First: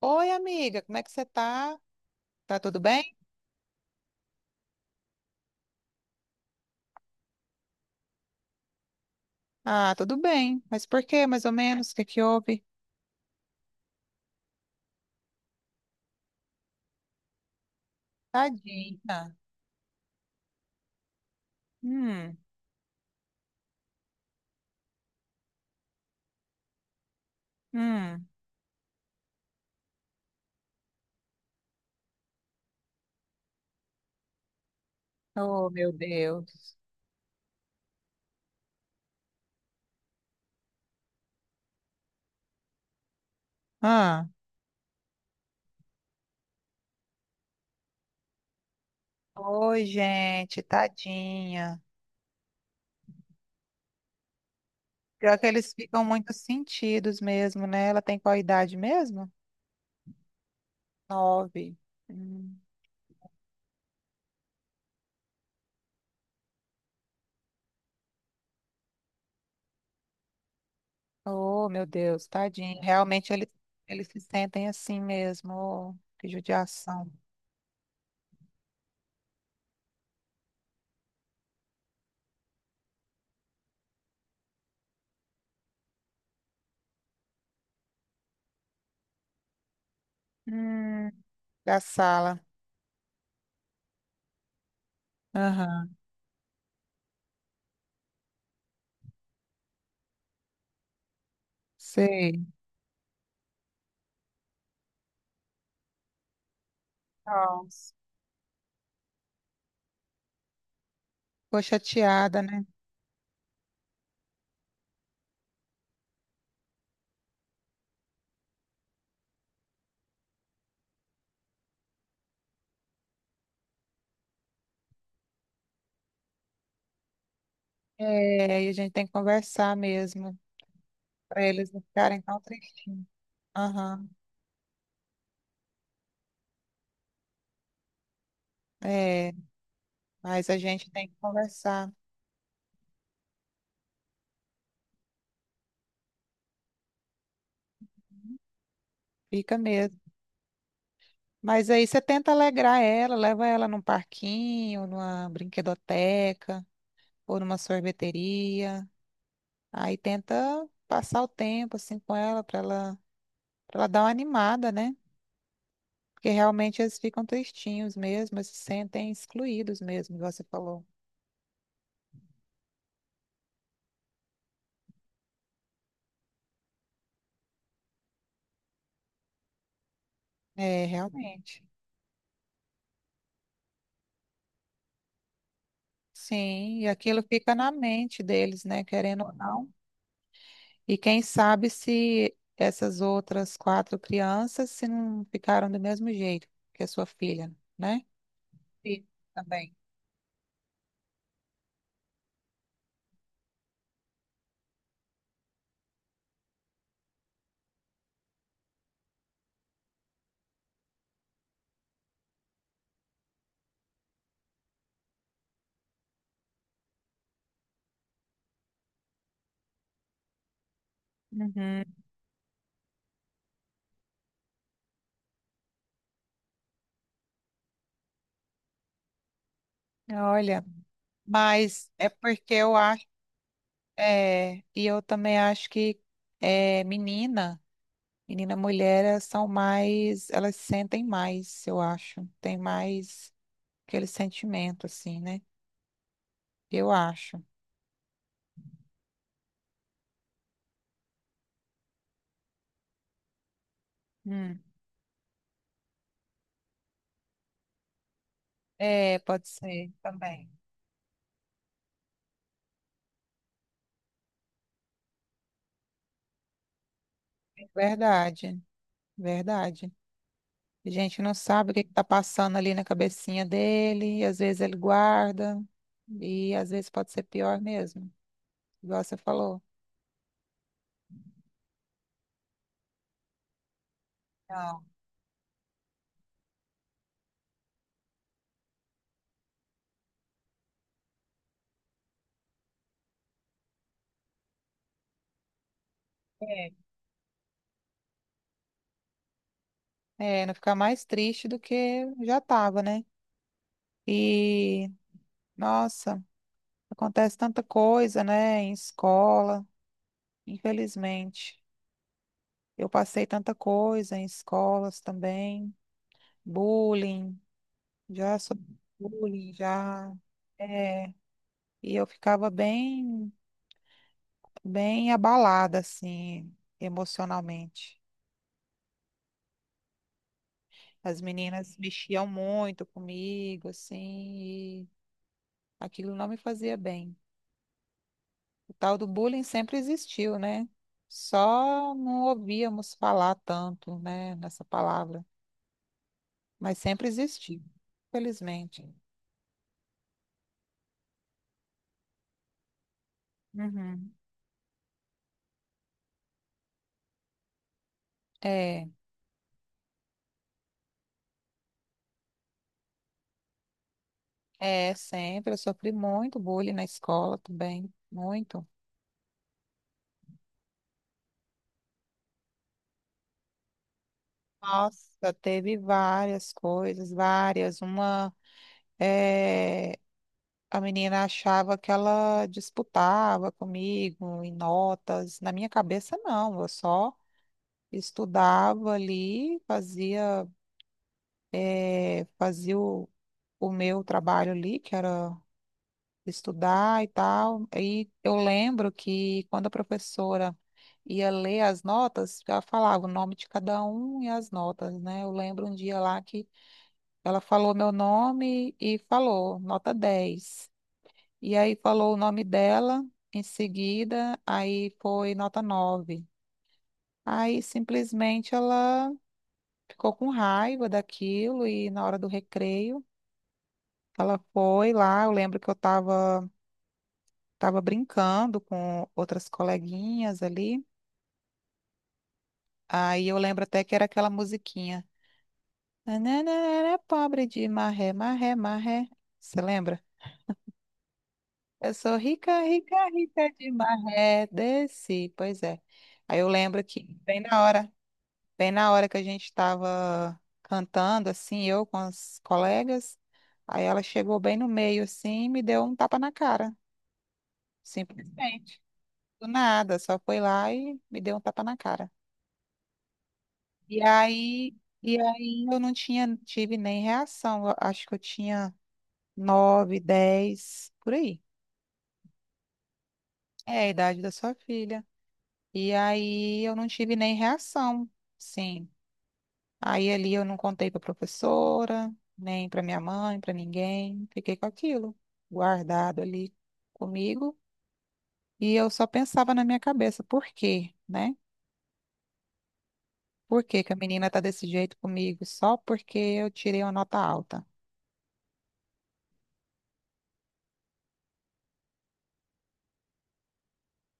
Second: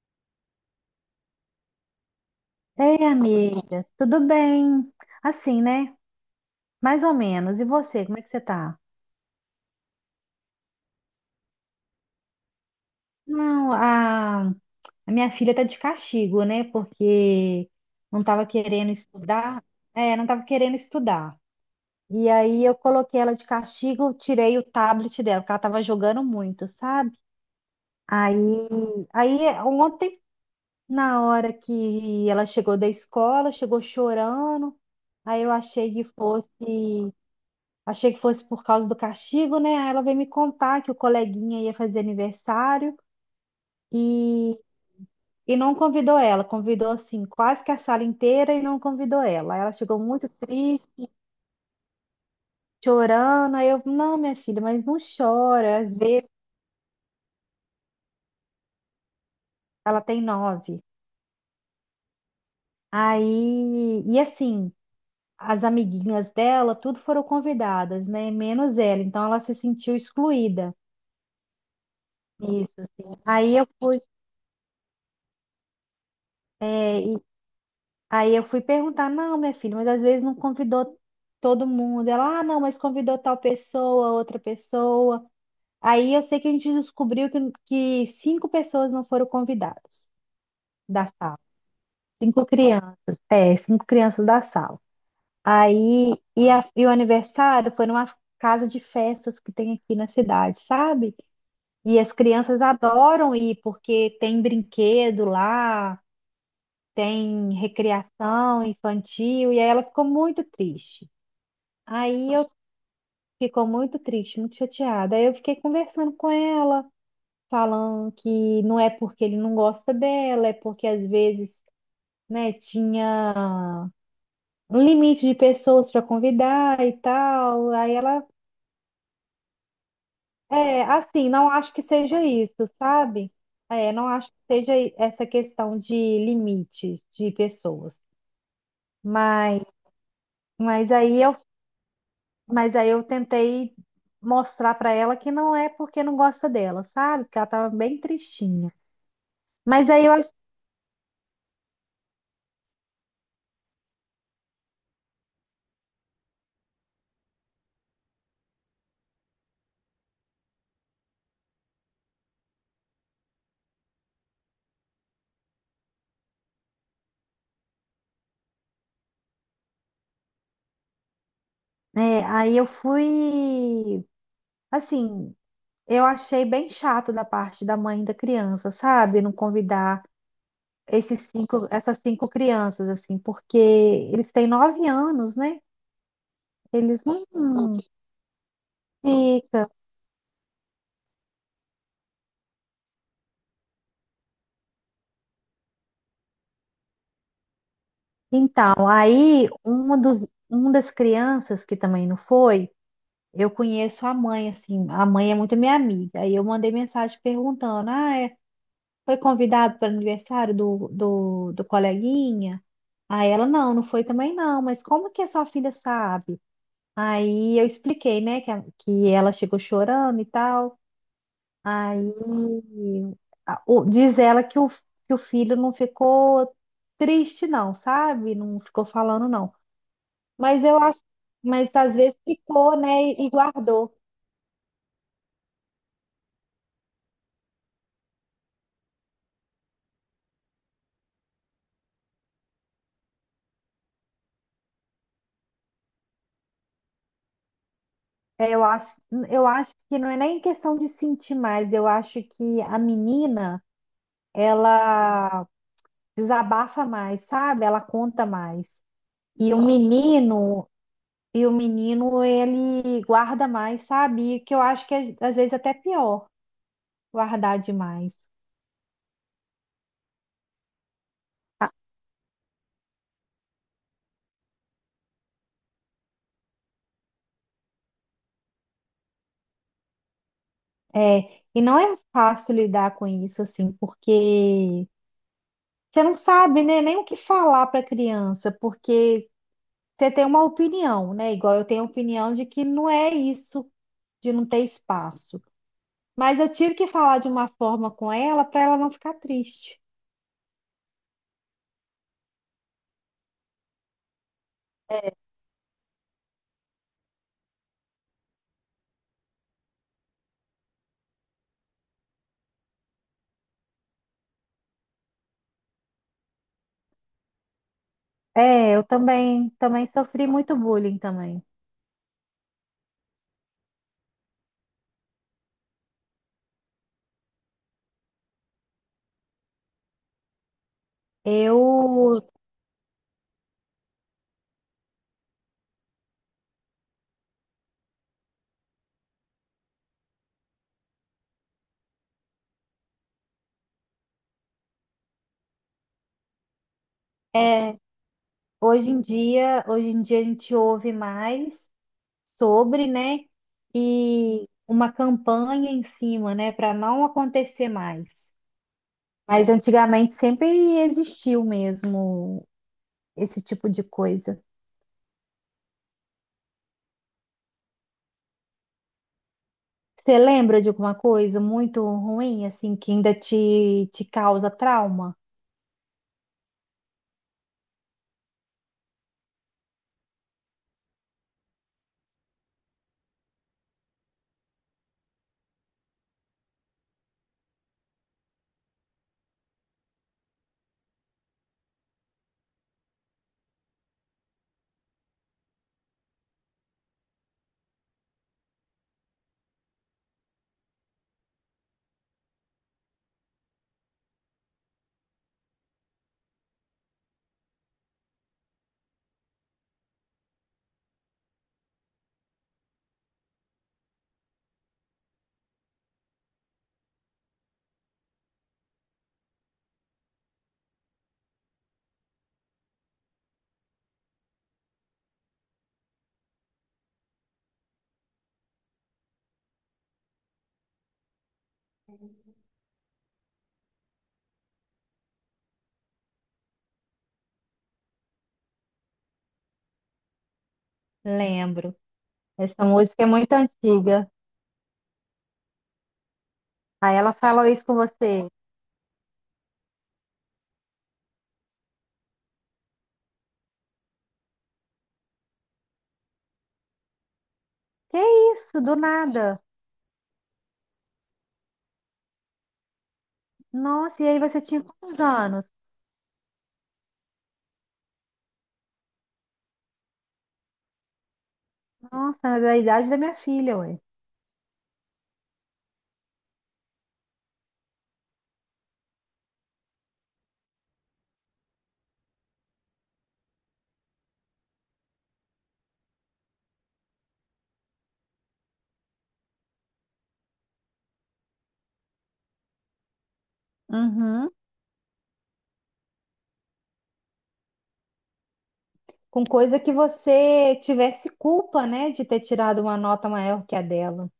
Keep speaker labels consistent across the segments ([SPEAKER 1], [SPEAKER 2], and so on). [SPEAKER 1] Oi, amiga, como é que você tá? Tá tudo
[SPEAKER 2] Ei,
[SPEAKER 1] bem?
[SPEAKER 2] amiga, tudo bem? Assim, né? Mais ou menos. E você, como é que você tá?
[SPEAKER 1] Ah, tudo bem. Mas por quê, mais ou menos? O que que houve?
[SPEAKER 2] Não, a minha filha tá de castigo, né? Porque não tava querendo
[SPEAKER 1] Tadinha.
[SPEAKER 2] estudar. É, não tava querendo estudar. E
[SPEAKER 1] Hum,
[SPEAKER 2] aí eu coloquei ela de castigo, tirei o tablet dela, porque ela tava jogando muito, sabe?
[SPEAKER 1] hum.
[SPEAKER 2] Aí, aí ontem, na hora que ela chegou da escola, chegou chorando. Aí eu
[SPEAKER 1] Oh, meu
[SPEAKER 2] achei que fosse.
[SPEAKER 1] Deus.
[SPEAKER 2] Achei que fosse por causa do castigo, né? Aí ela veio me contar que o coleguinha ia fazer aniversário
[SPEAKER 1] Ah.
[SPEAKER 2] e, e não convidou ela. Convidou, assim, quase que a sala inteira e não convidou ela. Aí ela
[SPEAKER 1] Oi,
[SPEAKER 2] chegou muito
[SPEAKER 1] gente,
[SPEAKER 2] triste,
[SPEAKER 1] tadinha.
[SPEAKER 2] chorando. Aí eu, não, minha filha, mas não
[SPEAKER 1] Pior que eles
[SPEAKER 2] chora. Às
[SPEAKER 1] ficam
[SPEAKER 2] vezes
[SPEAKER 1] muito sentidos mesmo, né? Ela tem qual idade mesmo?
[SPEAKER 2] ela tem 9.
[SPEAKER 1] 9. Hum.
[SPEAKER 2] Aí, e assim, as amiguinhas dela, tudo foram convidadas, né? Menos ela. Então ela se sentiu excluída.
[SPEAKER 1] Oh, meu Deus,
[SPEAKER 2] Isso,
[SPEAKER 1] tadinha.
[SPEAKER 2] assim.
[SPEAKER 1] Realmente eles,
[SPEAKER 2] Aí eu fui.
[SPEAKER 1] eles se sentem assim mesmo. Oh, que
[SPEAKER 2] É.
[SPEAKER 1] judiação.
[SPEAKER 2] Aí eu fui perguntar, não, minha filha, mas às vezes não convidou todo mundo. Ela, ah, não, mas convidou tal pessoa, outra pessoa. Aí eu sei que a gente descobriu que cinco pessoas não foram convidadas da
[SPEAKER 1] Hum,
[SPEAKER 2] sala.
[SPEAKER 1] Da sala.
[SPEAKER 2] Cinco crianças, é, cinco crianças da sala.
[SPEAKER 1] Aham,
[SPEAKER 2] Aí, e o aniversário foi numa casa de festas que tem aqui na cidade, sabe? E as
[SPEAKER 1] sei.
[SPEAKER 2] crianças adoram ir porque tem brinquedo lá. Tem
[SPEAKER 1] Nossa,
[SPEAKER 2] recreação infantil, e aí ela ficou muito triste.
[SPEAKER 1] ficou
[SPEAKER 2] Aí
[SPEAKER 1] chateada,
[SPEAKER 2] eu
[SPEAKER 1] né?
[SPEAKER 2] Ficou muito triste, muito chateada. Aí eu fiquei conversando com ela, falando que não é porque ele não gosta dela, é porque às vezes, né, tinha um limite de pessoas para convidar e tal. Aí ela,
[SPEAKER 1] É, e a gente tem que conversar mesmo,
[SPEAKER 2] é, assim,
[SPEAKER 1] para
[SPEAKER 2] não
[SPEAKER 1] eles
[SPEAKER 2] acho
[SPEAKER 1] não
[SPEAKER 2] que
[SPEAKER 1] ficarem
[SPEAKER 2] seja
[SPEAKER 1] tão
[SPEAKER 2] isso,
[SPEAKER 1] tristes.
[SPEAKER 2] sabe? É,
[SPEAKER 1] Aham,
[SPEAKER 2] não acho que seja essa questão de limite de pessoas.
[SPEAKER 1] é,
[SPEAKER 2] Mas,
[SPEAKER 1] mas a gente
[SPEAKER 2] mas
[SPEAKER 1] tem que
[SPEAKER 2] aí eu
[SPEAKER 1] conversar,
[SPEAKER 2] Mas aí eu tentei mostrar pra ela que não é porque não gosta dela, sabe? Que ela tava bem tristinha.
[SPEAKER 1] fica
[SPEAKER 2] Mas
[SPEAKER 1] mesmo.
[SPEAKER 2] aí eu, ach-
[SPEAKER 1] Mas aí você tenta alegrar ela, leva ela num parquinho, numa brinquedoteca, ou numa sorveteria. Aí tenta passar o tempo assim com ela, para ela dar uma animada, né? Porque realmente eles ficam tristinhos mesmo, eles se sentem excluídos mesmo, igual você falou.
[SPEAKER 2] aí eu fui, assim, eu achei bem chato da parte da mãe da criança, sabe? Não convidar
[SPEAKER 1] É,
[SPEAKER 2] esses
[SPEAKER 1] realmente.
[SPEAKER 2] cinco, essas cinco crianças, assim, porque eles têm 9 anos, né?
[SPEAKER 1] Sim, e
[SPEAKER 2] Eles
[SPEAKER 1] aquilo
[SPEAKER 2] não
[SPEAKER 1] fica na mente deles, né, querendo ou
[SPEAKER 2] fica.
[SPEAKER 1] não. E quem sabe se essas outras quatro crianças se não ficaram do mesmo jeito que a sua filha, né?
[SPEAKER 2] Então,
[SPEAKER 1] Sim,
[SPEAKER 2] aí
[SPEAKER 1] também.
[SPEAKER 2] um das crianças que também não foi. Eu conheço a mãe, assim, a mãe é muito minha amiga. Aí eu mandei mensagem perguntando: ah, foi convidado para o aniversário do coleguinha? Aí ela: não, não foi também não, mas como que a sua filha sabe? Aí eu expliquei, né, que ela chegou chorando e tal.
[SPEAKER 1] Uhum.
[SPEAKER 2] Aí diz ela que o filho não ficou triste, não, sabe? Não ficou falando, não. Mas
[SPEAKER 1] Olha,
[SPEAKER 2] eu acho, mas
[SPEAKER 1] mas
[SPEAKER 2] às
[SPEAKER 1] é
[SPEAKER 2] vezes
[SPEAKER 1] porque eu
[SPEAKER 2] ficou, né,
[SPEAKER 1] acho,
[SPEAKER 2] e guardou.
[SPEAKER 1] é, e eu também acho que é, menina, menina mulher, elas são mais, elas sentem mais, eu acho, tem mais aquele sentimento, assim, né? Eu acho.
[SPEAKER 2] É, eu acho que não é nem questão de sentir mais, eu acho que a menina, ela desabafa mais, sabe? Ela conta mais.
[SPEAKER 1] É, pode
[SPEAKER 2] E o
[SPEAKER 1] ser também.
[SPEAKER 2] menino, e o menino, ele guarda mais, sabe? E que eu acho que é, às vezes até pior guardar demais.
[SPEAKER 1] Verdade, verdade. A gente não sabe o que está passando ali na cabecinha dele, e às vezes ele guarda, e às vezes pode ser pior mesmo, igual você falou.
[SPEAKER 2] É, e não é fácil lidar com isso, assim,
[SPEAKER 1] Não,
[SPEAKER 2] porque você não sabe, né, nem o que falar para a criança, porque você tem uma opinião, né? Igual eu tenho a opinião de que não é isso. De não ter espaço. Mas eu tive
[SPEAKER 1] é.
[SPEAKER 2] que falar de uma forma com ela para ela não ficar triste.
[SPEAKER 1] É, não ficar mais triste do que já estava, né? E, nossa, acontece tanta coisa, né, em escola, infelizmente. Eu passei tanta coisa em escolas também, bullying. Já sofri
[SPEAKER 2] É, eu também
[SPEAKER 1] bullying, já.
[SPEAKER 2] sofri muito bullying
[SPEAKER 1] É,
[SPEAKER 2] também.
[SPEAKER 1] e eu ficava bem, bem abalada, assim, emocionalmente. As
[SPEAKER 2] Eu
[SPEAKER 1] meninas mexiam muito comigo, assim, e aquilo não me fazia bem. O tal do bullying sempre existiu, né? Só não ouvíamos falar tanto, né, nessa palavra, mas sempre existiu,
[SPEAKER 2] é,
[SPEAKER 1] felizmente.
[SPEAKER 2] hoje em dia, a gente ouve mais sobre, né?
[SPEAKER 1] Uhum.
[SPEAKER 2] E uma campanha em cima, né, para não acontecer mais.
[SPEAKER 1] É,
[SPEAKER 2] Mas antigamente sempre existiu mesmo esse tipo de coisa.
[SPEAKER 1] é, sempre. Eu sofri muito bullying na escola também, muito.
[SPEAKER 2] Você lembra de alguma coisa muito ruim, assim, que ainda te causa trauma?
[SPEAKER 1] Nossa, teve várias coisas, várias. Uma, eh, a menina achava que ela disputava comigo em notas. Na minha cabeça, não. Eu só estudava ali, fazia, fazia o meu trabalho ali, que era estudar e tal. E eu lembro que quando a professora ia ler as notas, ela falava o nome de cada um e as notas, né? Eu lembro um dia lá que ela falou meu nome e falou, nota 10. E aí falou o nome dela em seguida, aí foi nota 9. Aí simplesmente ela ficou com raiva daquilo e na hora do recreio ela foi lá. Eu lembro que eu estava tava brincando com outras coleguinhas ali. Aí eu lembro até que era aquela musiquinha. Nananana, pobre de marré, marré, marré. Você lembra?
[SPEAKER 2] Lembro.
[SPEAKER 1] Eu sou rica,
[SPEAKER 2] Essa
[SPEAKER 1] rica,
[SPEAKER 2] música é muito
[SPEAKER 1] rica de
[SPEAKER 2] antiga.
[SPEAKER 1] maré, desci. Pois é. Aí eu lembro
[SPEAKER 2] Aí
[SPEAKER 1] que,
[SPEAKER 2] ela falou isso com você.
[SPEAKER 1] bem na hora que a gente estava cantando, assim, eu com as colegas, aí ela chegou bem no meio, assim, e me deu um tapa na cara,
[SPEAKER 2] Que isso, do
[SPEAKER 1] simplesmente.
[SPEAKER 2] nada.
[SPEAKER 1] Do nada, só foi lá e me deu um tapa na cara. E
[SPEAKER 2] Nossa, e aí você tinha
[SPEAKER 1] aí,
[SPEAKER 2] quantos
[SPEAKER 1] e
[SPEAKER 2] anos?
[SPEAKER 1] aí eu não tinha, tive nem reação. Eu acho que eu tinha 9, 10, por aí.
[SPEAKER 2] Nossa, era da idade da minha filha,
[SPEAKER 1] É
[SPEAKER 2] ué.
[SPEAKER 1] a idade da sua filha. E aí eu não tive nem reação, sim. Aí ali eu não contei para professora, nem para minha mãe, para ninguém. Fiquei com aquilo guardado ali comigo. E eu só pensava na minha cabeça, por quê, né? Por que que a menina
[SPEAKER 2] Uhum.
[SPEAKER 1] tá desse jeito comigo só porque eu tirei uma nota alta?
[SPEAKER 2] Com coisa que você tivesse culpa, né, de ter tirado uma nota maior que a dela.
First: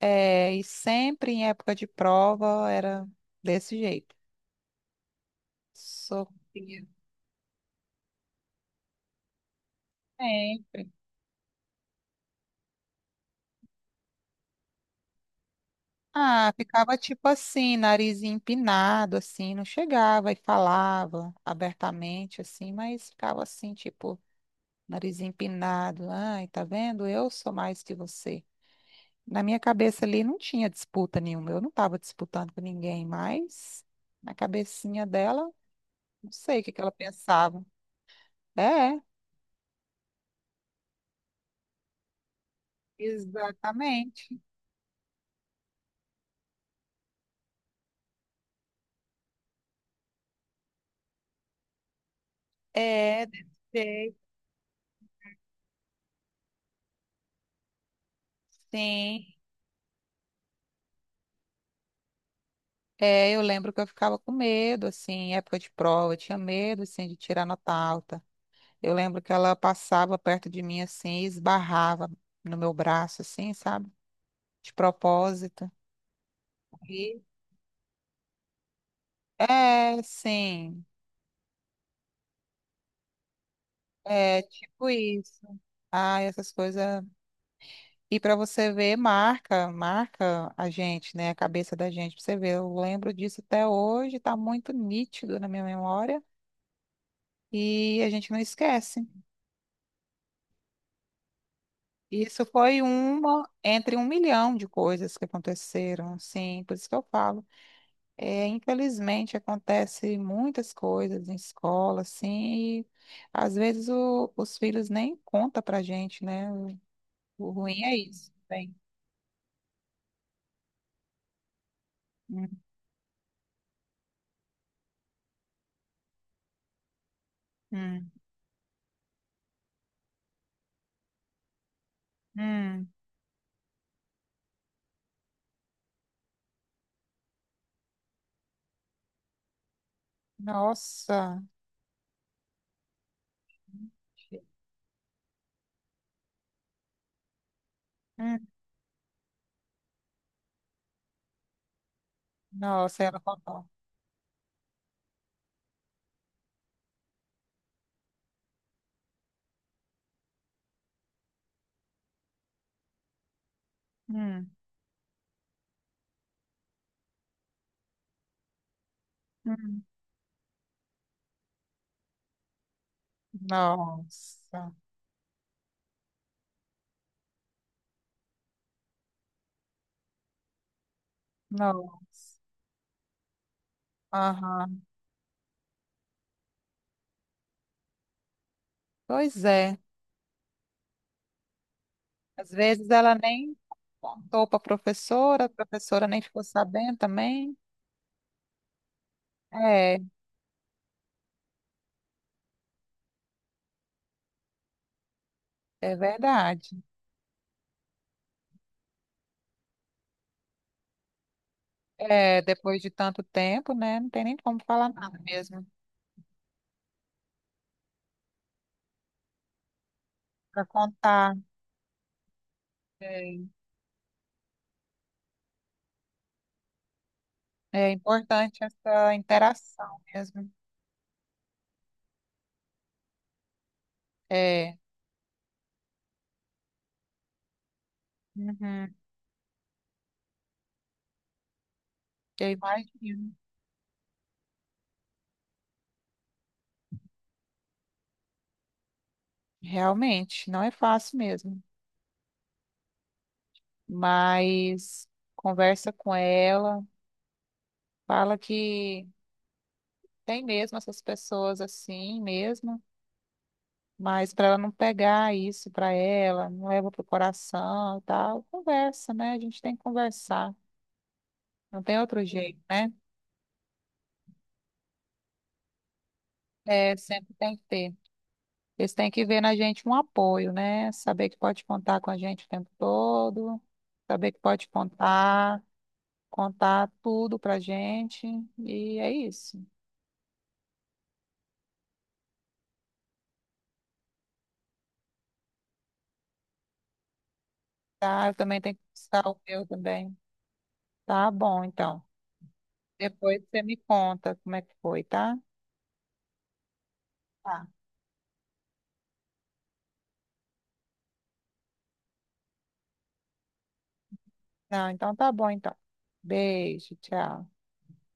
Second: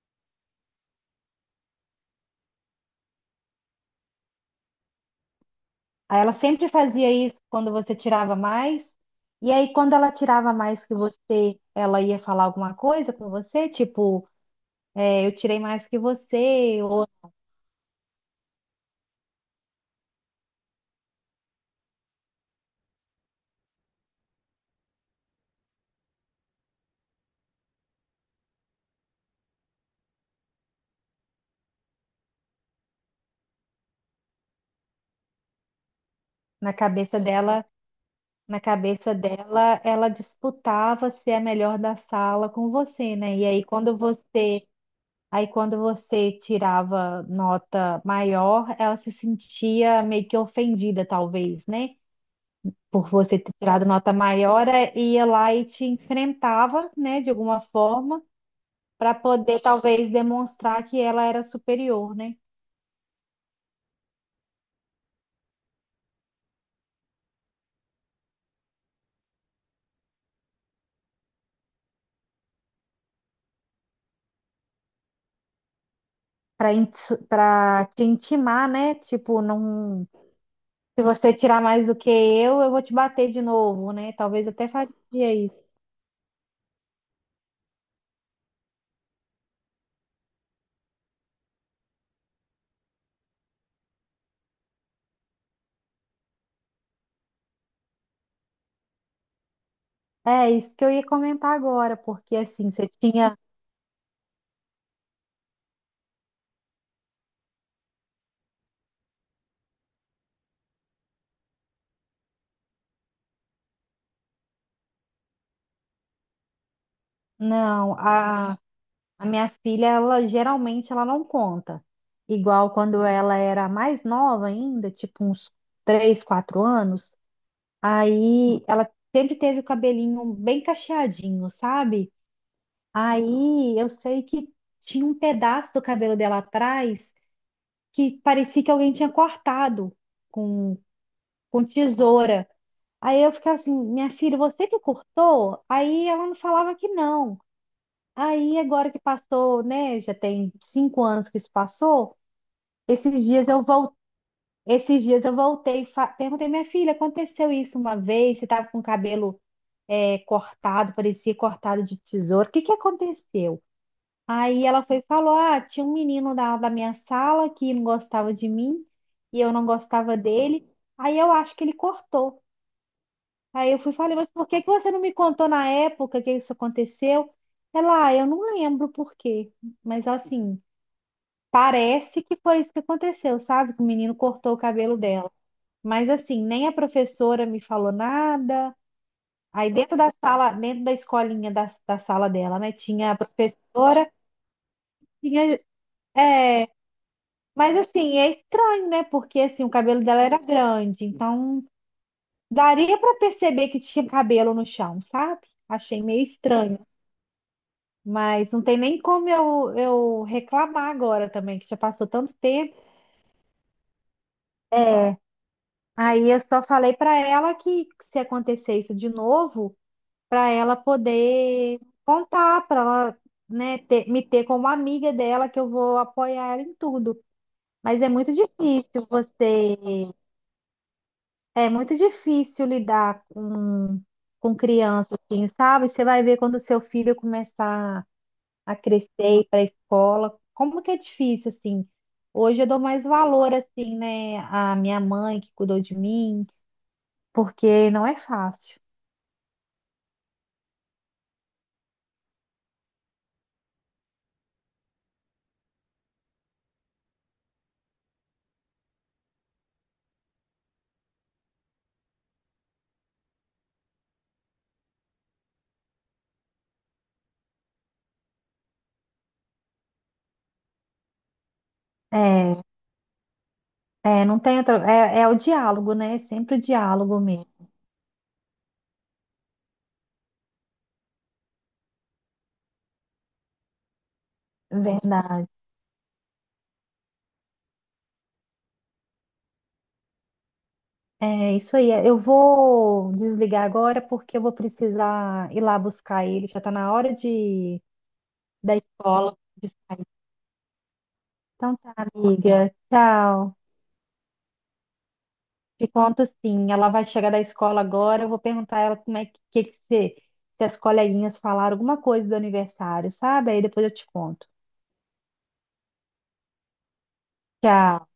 [SPEAKER 1] É, e sempre em época de prova era desse jeito.
[SPEAKER 2] Aí
[SPEAKER 1] Sou
[SPEAKER 2] ela sempre fazia isso quando você tirava mais. E aí, quando ela tirava mais
[SPEAKER 1] Sempre.
[SPEAKER 2] que você, ela ia falar alguma coisa com você, tipo, é, eu tirei mais que
[SPEAKER 1] Ah,
[SPEAKER 2] você,
[SPEAKER 1] ficava
[SPEAKER 2] ou
[SPEAKER 1] tipo assim, nariz empinado, assim, não chegava e falava abertamente, assim, mas ficava assim, tipo, nariz empinado. Ai, tá vendo? Eu sou mais que você. Na minha cabeça ali não tinha disputa nenhuma, eu não estava disputando com ninguém, mas na cabecinha dela, não sei o que
[SPEAKER 2] na
[SPEAKER 1] que ela
[SPEAKER 2] cabeça
[SPEAKER 1] pensava.
[SPEAKER 2] dela, na
[SPEAKER 1] É,
[SPEAKER 2] cabeça dela, ela disputava ser a melhor da sala com você, né? E aí, quando
[SPEAKER 1] exatamente.
[SPEAKER 2] você, aí quando você tirava nota maior, ela se sentia meio que ofendida, talvez, né? Por
[SPEAKER 1] É,
[SPEAKER 2] você
[SPEAKER 1] desse
[SPEAKER 2] ter tirado nota
[SPEAKER 1] jeito.
[SPEAKER 2] maior, ia lá e te enfrentava, né, de alguma forma, para
[SPEAKER 1] Sim.
[SPEAKER 2] poder talvez demonstrar que ela era superior, né?
[SPEAKER 1] É, eu lembro que eu ficava com medo, assim, em época de prova, eu tinha medo, assim, de tirar nota alta. Eu lembro que ela passava perto de mim, assim, e esbarrava no meu braço, assim, sabe? De propósito.
[SPEAKER 2] Para
[SPEAKER 1] E,
[SPEAKER 2] para te intimar, né? Tipo,
[SPEAKER 1] é,
[SPEAKER 2] não,
[SPEAKER 1] sim,
[SPEAKER 2] se você tirar mais do que eu vou te bater de novo, né?
[SPEAKER 1] é
[SPEAKER 2] Talvez até
[SPEAKER 1] tipo
[SPEAKER 2] faria
[SPEAKER 1] isso.
[SPEAKER 2] isso.
[SPEAKER 1] Ah, essas coisas. E para você ver, marca, marca a gente, né? A cabeça da gente, pra você ver. Eu lembro disso até hoje, tá muito nítido na minha memória e a gente não esquece.
[SPEAKER 2] É isso que eu ia comentar agora, porque
[SPEAKER 1] Isso
[SPEAKER 2] assim,
[SPEAKER 1] foi
[SPEAKER 2] você tinha,
[SPEAKER 1] uma entre 1 milhão de coisas que aconteceram, assim, por isso que eu falo. É, infelizmente acontece muitas coisas em escola, assim, e às vezes os filhos nem contam pra gente, né? O ruim
[SPEAKER 2] não,
[SPEAKER 1] é isso.
[SPEAKER 2] a
[SPEAKER 1] Bem,
[SPEAKER 2] A minha filha, ela geralmente ela não conta.
[SPEAKER 1] hum,
[SPEAKER 2] Igual quando ela era mais nova ainda, tipo uns 3, 4 anos,
[SPEAKER 1] hum,
[SPEAKER 2] aí ela sempre teve o cabelinho bem cacheadinho, sabe?
[SPEAKER 1] hum.
[SPEAKER 2] Aí eu sei que tinha um pedaço do cabelo dela atrás que parecia que alguém tinha cortado com,
[SPEAKER 1] Nossa,
[SPEAKER 2] com tesoura. Aí eu ficava assim, minha filha, você que cortou? Aí ela não falava que não.
[SPEAKER 1] hum,
[SPEAKER 2] Aí, agora que passou, né? Já tem 5 anos que isso passou.
[SPEAKER 1] nossa, ela
[SPEAKER 2] Esses dias eu
[SPEAKER 1] contou.
[SPEAKER 2] voltei, esses dias eu voltei, e perguntei, minha filha, aconteceu isso uma vez? Você estava com o cabelo cortado, parecia cortado de tesoura. O que que aconteceu?
[SPEAKER 1] Hum,
[SPEAKER 2] Aí ela foi e falou: ah, tinha um menino da minha sala que não gostava de mim e eu não
[SPEAKER 1] hum.
[SPEAKER 2] gostava dele. Aí eu acho que ele cortou. Aí eu fui e falei, mas por que que
[SPEAKER 1] Nossa,
[SPEAKER 2] você não me contou na época que isso aconteceu? Ela, ah, eu não lembro por quê. Mas assim, parece
[SPEAKER 1] nossa,
[SPEAKER 2] que foi isso que aconteceu, sabe? Que o menino cortou o
[SPEAKER 1] aham.
[SPEAKER 2] cabelo dela. Mas assim, nem a professora me falou nada.
[SPEAKER 1] Pois
[SPEAKER 2] Aí
[SPEAKER 1] é.
[SPEAKER 2] dentro da sala, dentro da escolinha da sala
[SPEAKER 1] Às
[SPEAKER 2] dela, né?
[SPEAKER 1] vezes
[SPEAKER 2] Tinha
[SPEAKER 1] ela
[SPEAKER 2] a
[SPEAKER 1] nem
[SPEAKER 2] professora,
[SPEAKER 1] contou para a
[SPEAKER 2] tinha.
[SPEAKER 1] professora nem ficou
[SPEAKER 2] É,
[SPEAKER 1] sabendo também.
[SPEAKER 2] mas assim, é estranho, né? Porque assim, o
[SPEAKER 1] É,
[SPEAKER 2] cabelo dela era grande, então daria para perceber que tinha cabelo no chão, sabe?
[SPEAKER 1] é
[SPEAKER 2] Achei meio
[SPEAKER 1] verdade.
[SPEAKER 2] estranho. Mas não tem nem como eu reclamar agora também, que já passou tanto
[SPEAKER 1] É,
[SPEAKER 2] tempo.
[SPEAKER 1] depois de tanto tempo, né? Não tem nem como falar
[SPEAKER 2] É.
[SPEAKER 1] nada mesmo
[SPEAKER 2] Aí eu só falei para ela que se acontecer isso de novo, para
[SPEAKER 1] para
[SPEAKER 2] ela
[SPEAKER 1] contar.
[SPEAKER 2] poder contar, para ela,
[SPEAKER 1] É,
[SPEAKER 2] né, me ter como amiga dela, que eu vou apoiar ela em tudo.
[SPEAKER 1] é
[SPEAKER 2] Mas é muito
[SPEAKER 1] importante
[SPEAKER 2] difícil
[SPEAKER 1] essa
[SPEAKER 2] você,
[SPEAKER 1] interação mesmo.
[SPEAKER 2] é muito difícil lidar com,
[SPEAKER 1] É,
[SPEAKER 2] criança, assim, sabe? Você vai ver quando o seu filho começar a
[SPEAKER 1] uhum,
[SPEAKER 2] crescer, ir para a escola, como que é difícil, assim.
[SPEAKER 1] eu
[SPEAKER 2] Hoje eu dou mais
[SPEAKER 1] imagino.
[SPEAKER 2] valor, assim, né, à minha mãe que cuidou de mim, porque não é fácil.
[SPEAKER 1] Realmente, não é fácil mesmo. Mas conversa com ela, fala que tem mesmo essas pessoas assim mesmo. Mas para ela não pegar isso para ela, não leva pro coração e tal, conversa, né? A gente tem que conversar. Não tem outro jeito,
[SPEAKER 2] É,
[SPEAKER 1] né?
[SPEAKER 2] é, não tem outra. É, é o diálogo, né? É sempre o
[SPEAKER 1] É,
[SPEAKER 2] diálogo
[SPEAKER 1] sempre
[SPEAKER 2] mesmo.
[SPEAKER 1] tem que ter. Eles têm que ver na gente um apoio, né? Saber que pode contar com a gente o tempo todo, saber que pode
[SPEAKER 2] É verdade.
[SPEAKER 1] contar, contar tudo pra gente. E é isso.
[SPEAKER 2] É isso aí. É, eu vou desligar agora porque eu vou precisar ir lá buscar ele. Já está na hora
[SPEAKER 1] Tá? Eu também tenho
[SPEAKER 2] da
[SPEAKER 1] que buscar
[SPEAKER 2] escola
[SPEAKER 1] o meu
[SPEAKER 2] de sair.
[SPEAKER 1] também. Tá bom,
[SPEAKER 2] Então tá,
[SPEAKER 1] então.
[SPEAKER 2] amiga.
[SPEAKER 1] Depois
[SPEAKER 2] Tchau.
[SPEAKER 1] você me conta como é que foi, tá?
[SPEAKER 2] Te conto sim. Ela vai chegar da
[SPEAKER 1] Tá.
[SPEAKER 2] escola agora. Eu vou perguntar a ela como é que se as coleguinhas falaram alguma coisa do aniversário, sabe? Aí depois eu te conto.
[SPEAKER 1] Não, então tá bom, então. Beijo, tchau.
[SPEAKER 2] Tchau.